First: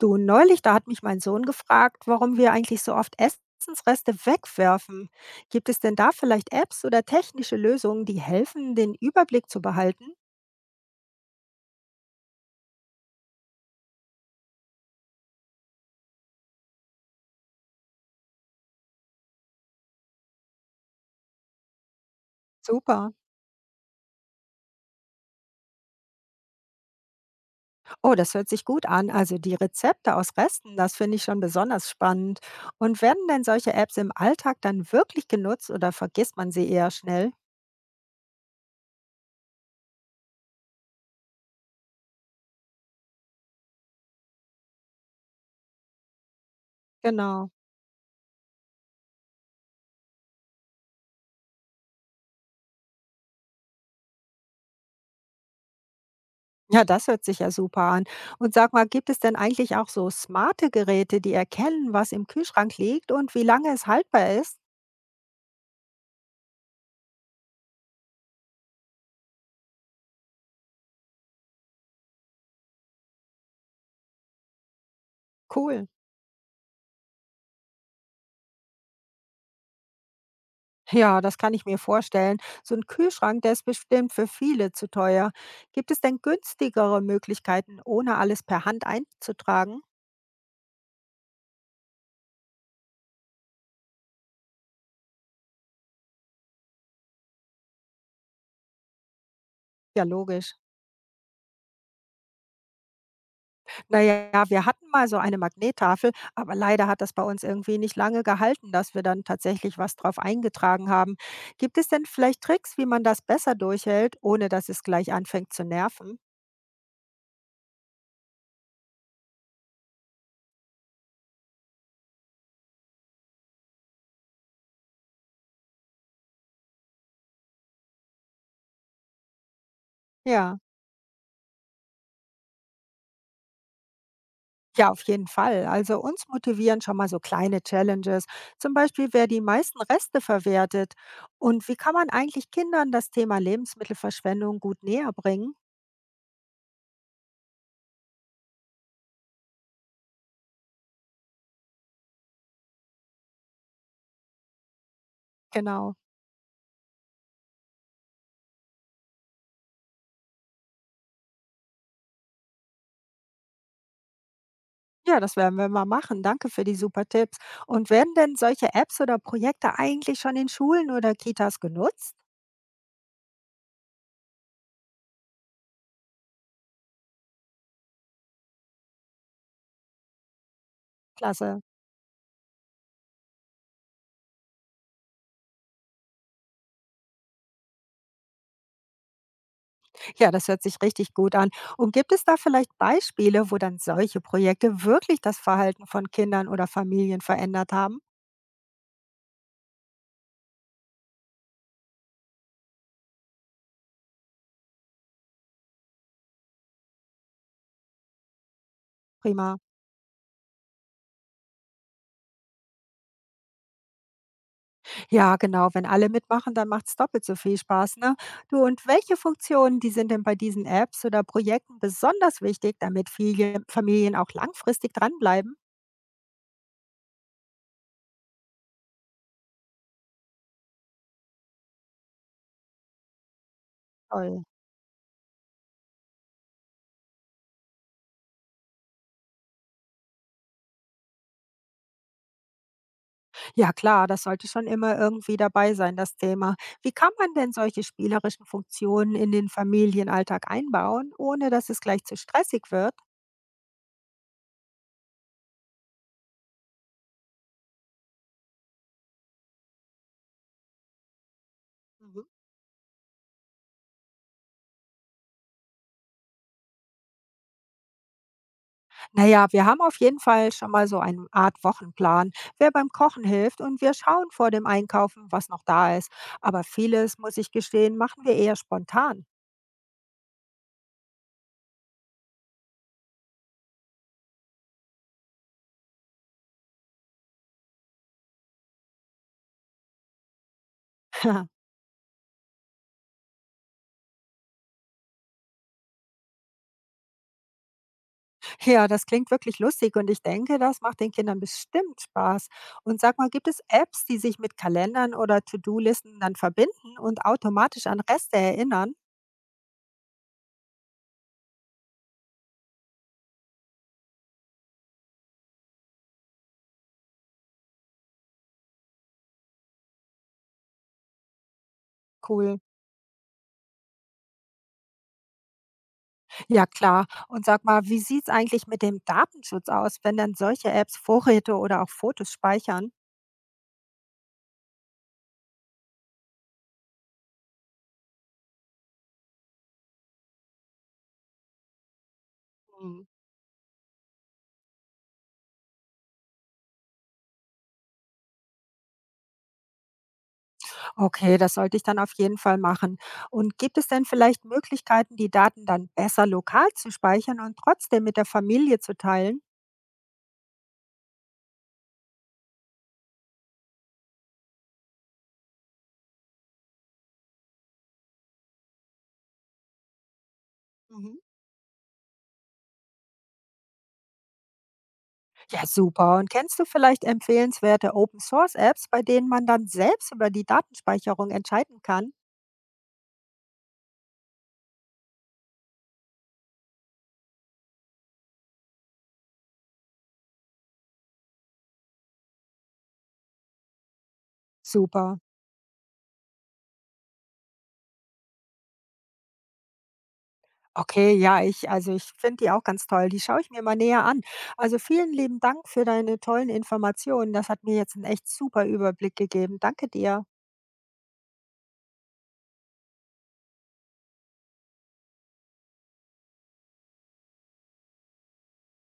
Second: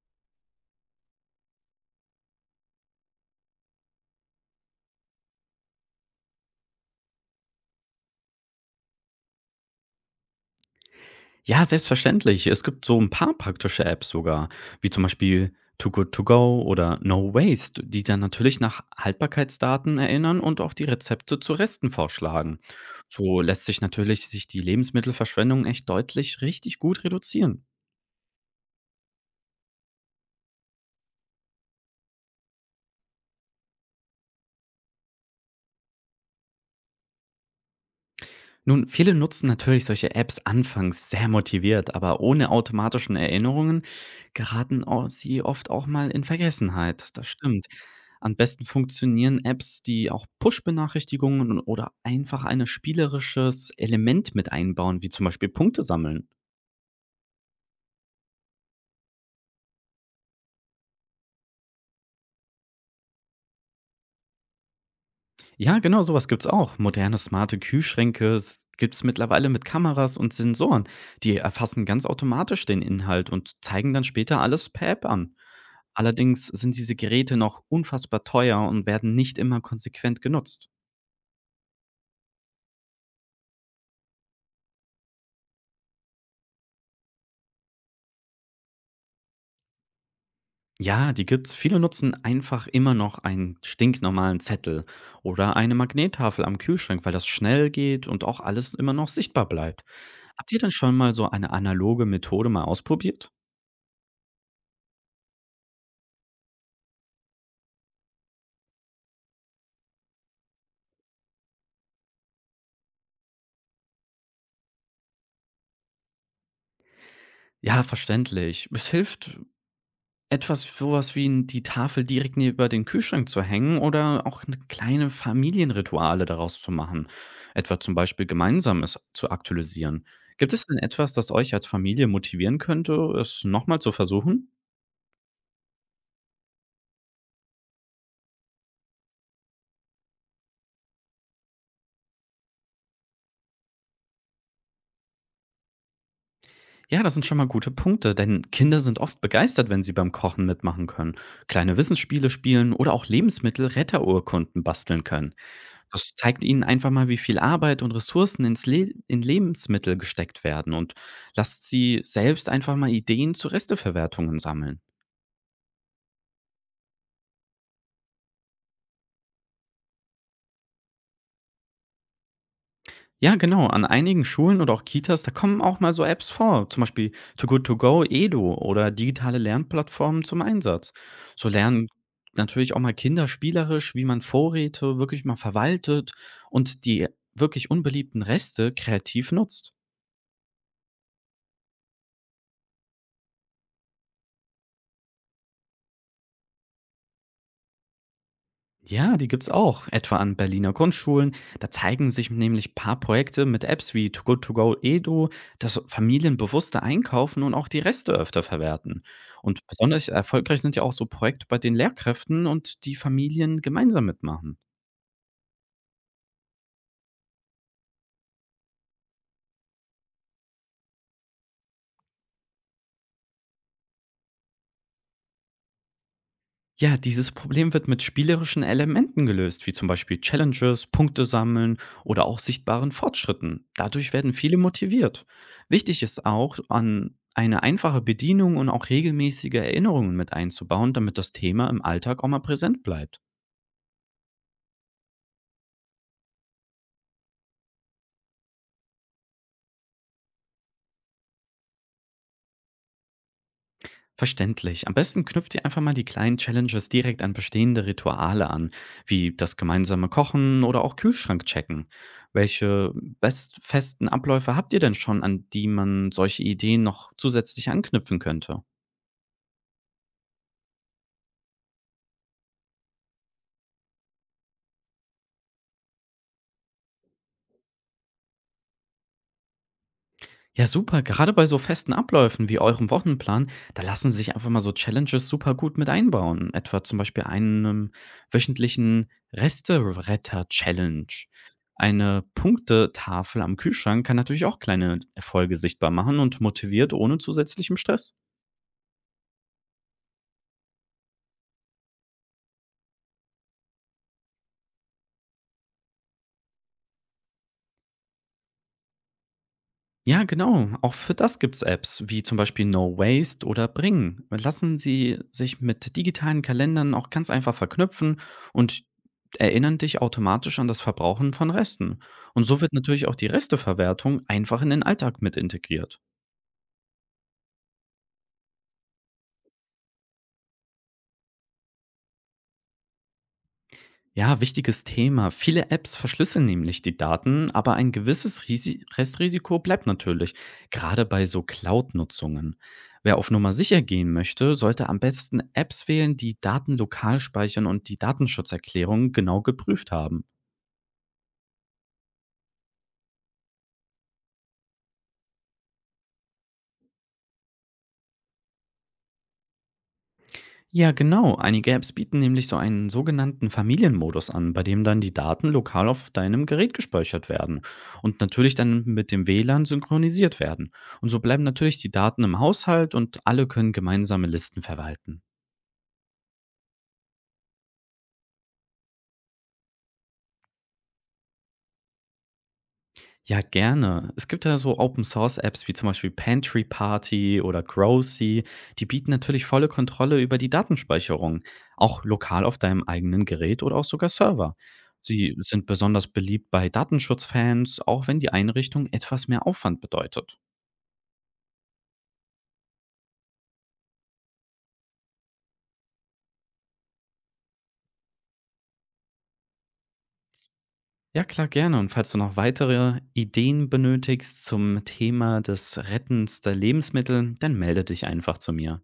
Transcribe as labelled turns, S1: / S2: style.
S1: Du, neulich, da hat mich mein Sohn gefragt, warum wir eigentlich so oft Essensreste wegwerfen. Gibt es denn da vielleicht Apps oder technische Lösungen, die helfen, den Überblick zu behalten?
S2: Ja, selbstverständlich. Es gibt so ein paar praktische Apps sogar, wie zum Beispiel Too Good To Go oder No Waste, die dann natürlich nach Haltbarkeitsdaten erinnern und auch die Rezepte zu Resten vorschlagen.
S1: Super.
S2: So lässt sich natürlich sich die Lebensmittelverschwendung echt deutlich richtig gut reduzieren.
S1: Oh, das hört sich gut an. Also die Rezepte aus Resten, das finde ich schon besonders spannend. Und werden denn solche Apps im Alltag dann wirklich genutzt oder vergisst man sie eher schnell?
S2: Nun, viele nutzen natürlich solche Apps anfangs sehr motiviert, aber ohne automatischen Erinnerungen geraten au sie oft auch mal in Vergessenheit. Das
S1: Genau.
S2: stimmt. Am besten funktionieren Apps, die auch Push-Benachrichtigungen oder einfach ein spielerisches Element mit einbauen, wie zum Beispiel Punkte sammeln.
S1: Ja, das hört sich ja super an. Und sag mal, gibt es denn eigentlich auch so smarte Geräte, die erkennen, was im Kühlschrank liegt und wie lange es haltbar ist?
S2: Ja, genau, sowas gibt's auch. Moderne smarte Kühlschränke gibt's mittlerweile mit Kameras und Sensoren. Die erfassen ganz automatisch den Inhalt und zeigen dann später alles per App an.
S1: Cool.
S2: Allerdings sind diese Geräte noch unfassbar teuer und werden nicht immer konsequent genutzt.
S1: Ja, das kann ich mir vorstellen. So ein Kühlschrank, der ist bestimmt für viele zu teuer. Gibt es denn günstigere Möglichkeiten, ohne alles per Hand einzutragen?
S2: Ja, die gibt's. Viele nutzen einfach immer noch einen stinknormalen Zettel oder eine Magnettafel am Kühlschrank, weil das schnell geht und auch alles immer noch sichtbar bleibt.
S1: Ja,
S2: Habt
S1: logisch.
S2: ihr denn schon mal so eine analoge Methode mal ausprobiert?
S1: Naja, wir hatten mal so eine Magnettafel, aber leider hat das bei uns irgendwie nicht lange gehalten, dass wir dann tatsächlich was drauf eingetragen haben. Gibt es denn vielleicht Tricks, wie man das besser durchhält, ohne dass es gleich anfängt zu nerven?
S2: Ja, verständlich. Es hilft, etwas sowas wie n- die Tafel direkt neben den Kühlschrank zu hängen oder auch eine kleine Familienrituale daraus zu machen. Etwa zum Beispiel gemeinsames zu aktualisieren. Gibt
S1: Ja.
S2: es denn etwas, das euch als Familie motivieren könnte, es nochmal zu versuchen?
S1: Ja, auf jeden Fall. Also uns motivieren schon mal so kleine Challenges. Zum Beispiel, wer die meisten Reste verwertet. Und wie kann man eigentlich Kindern das Thema Lebensmittelverschwendung gut näher bringen?
S2: Ja, das sind schon mal gute Punkte, denn Kinder sind oft begeistert, wenn sie beim Kochen mitmachen können, kleine Wissensspiele spielen oder auch Lebensmittelretterurkunden basteln können.
S1: Genau.
S2: Das zeigt ihnen einfach mal, wie viel Arbeit und Ressourcen ins Le in Lebensmittel gesteckt werden und lasst sie selbst einfach mal Ideen zu Resteverwertungen sammeln.
S1: Ja, das werden wir mal machen. Danke für die super Tipps. Und werden denn solche Apps oder Projekte eigentlich schon in Schulen oder Kitas genutzt?
S2: Ja, genau. An einigen Schulen oder auch Kitas, da kommen auch mal so Apps vor, zum Beispiel Too Good To Go, Edu oder digitale Lernplattformen zum Einsatz. So
S1: Klasse.
S2: lernen natürlich auch mal Kinder spielerisch, wie man Vorräte wirklich mal verwaltet und die wirklich unbeliebten Reste kreativ nutzt.
S1: Ja, das hört sich richtig gut an. Und gibt es da vielleicht Beispiele, wo dann solche Projekte wirklich das Verhalten von Kindern oder Familien verändert haben?
S2: Ja, die gibt's auch, etwa an Berliner Grundschulen. Da zeigen sich nämlich paar Projekte mit Apps wie To Go To Go Edo, dass Familien bewusster einkaufen und auch die Reste öfter verwerten.
S1: Prima.
S2: Und besonders erfolgreich sind ja auch so Projekte, bei denen Lehrkräften und die Familien gemeinsam mitmachen.
S1: Ja, genau. Wenn alle mitmachen, dann macht es doppelt so viel Spaß, ne? Du, und welche Funktionen, die sind denn bei diesen Apps oder Projekten besonders wichtig, damit viele Familien auch langfristig dranbleiben?
S2: Ja, dieses Problem wird mit spielerischen Elementen gelöst, wie zum Beispiel Challenges, Punkte sammeln oder auch sichtbaren Fortschritten. Dadurch werden
S1: Toll.
S2: viele motiviert. Wichtig ist auch, an eine einfache Bedienung und auch regelmäßige Erinnerungen mit einzubauen, damit das Thema im Alltag auch mal präsent bleibt.
S1: Ja, klar, das sollte schon immer irgendwie dabei sein, das Thema. Wie kann man denn solche spielerischen Funktionen in den Familienalltag einbauen, ohne dass es gleich zu stressig wird?
S2: Verständlich. Am besten knüpft ihr einfach mal die kleinen Challenges direkt an bestehende Rituale an, wie das gemeinsame Kochen oder auch Kühlschrank checken.
S1: Mhm.
S2: Welche best festen Abläufe habt ihr denn schon, an die man solche Ideen noch zusätzlich anknüpfen könnte?
S1: Naja, wir haben auf jeden Fall schon mal so eine Art Wochenplan, wer beim Kochen hilft und wir schauen vor dem Einkaufen, was noch da ist. Aber vieles, muss ich gestehen, machen wir eher spontan.
S2: Ja, super. Gerade bei so festen Abläufen wie eurem Wochenplan, da lassen sich einfach mal so Challenges super gut mit einbauen. Etwa zum Beispiel einem wöchentlichen Resteretter-Challenge. Eine Punktetafel am Kühlschrank kann natürlich auch kleine Erfolge sichtbar machen und motiviert ohne zusätzlichem Stress.
S1: Ja, das klingt wirklich lustig und ich denke, das macht den Kindern bestimmt Spaß. Und sag mal, gibt es Apps, die sich mit Kalendern oder To-Do-Listen dann verbinden und automatisch an Reste erinnern?
S2: Ja, genau. Auch für das gibt's Apps wie zum Beispiel No Waste oder Bring. Lassen Sie sich mit digitalen Kalendern auch ganz einfach verknüpfen und erinnern dich automatisch an das Verbrauchen von Resten. Und so
S1: Cool.
S2: wird natürlich auch die Resteverwertung einfach in den Alltag mit integriert.
S1: Ja, klar. Und sag mal, wie sieht es eigentlich mit dem Datenschutz aus, wenn dann solche Apps Vorräte oder auch Fotos speichern?
S2: Ja, wichtiges Thema. Viele Apps verschlüsseln nämlich die Daten, aber ein gewisses Risi Restrisiko bleibt natürlich, gerade bei so Cloud-Nutzungen.
S1: Hm.
S2: Wer auf Nummer sicher gehen möchte, sollte am besten Apps wählen, die Daten lokal speichern und die Datenschutzerklärungen genau geprüft haben.
S1: Okay, das sollte ich dann auf jeden Fall machen. Und gibt es denn vielleicht Möglichkeiten, die Daten dann besser lokal zu speichern und trotzdem mit der Familie zu teilen?
S2: Ja, genau. Einige Apps bieten nämlich so einen sogenannten Familienmodus an, bei dem dann die Daten lokal auf deinem Gerät gespeichert werden und natürlich dann mit dem WLAN synchronisiert werden. Und
S1: Mhm.
S2: so bleiben natürlich die Daten im Haushalt und alle können gemeinsame Listen verwalten.
S1: Ja, super. Und kennst du vielleicht empfehlenswerte Open-Source-Apps, bei denen man dann selbst über die Datenspeicherung entscheiden kann?
S2: Ja, gerne. Es gibt ja so Open-Source-Apps wie zum Beispiel Pantry Party oder Growsy. Die bieten natürlich volle Kontrolle über die Datenspeicherung, auch lokal auf deinem eigenen Gerät oder auch sogar Server.
S1: Super.
S2: Sie sind besonders beliebt bei Datenschutzfans, auch wenn die Einrichtung etwas mehr Aufwand bedeutet.
S1: Okay, ja, ich, also ich finde die auch ganz toll. Die schaue ich mir mal näher an. Also vielen lieben Dank für deine tollen Informationen. Das hat mir jetzt einen echt super Überblick gegeben. Danke dir.
S2: Ja, klar, gerne. Und falls du noch weitere Ideen benötigst zum Thema des Rettens der Lebensmittel, dann melde dich einfach zu mir.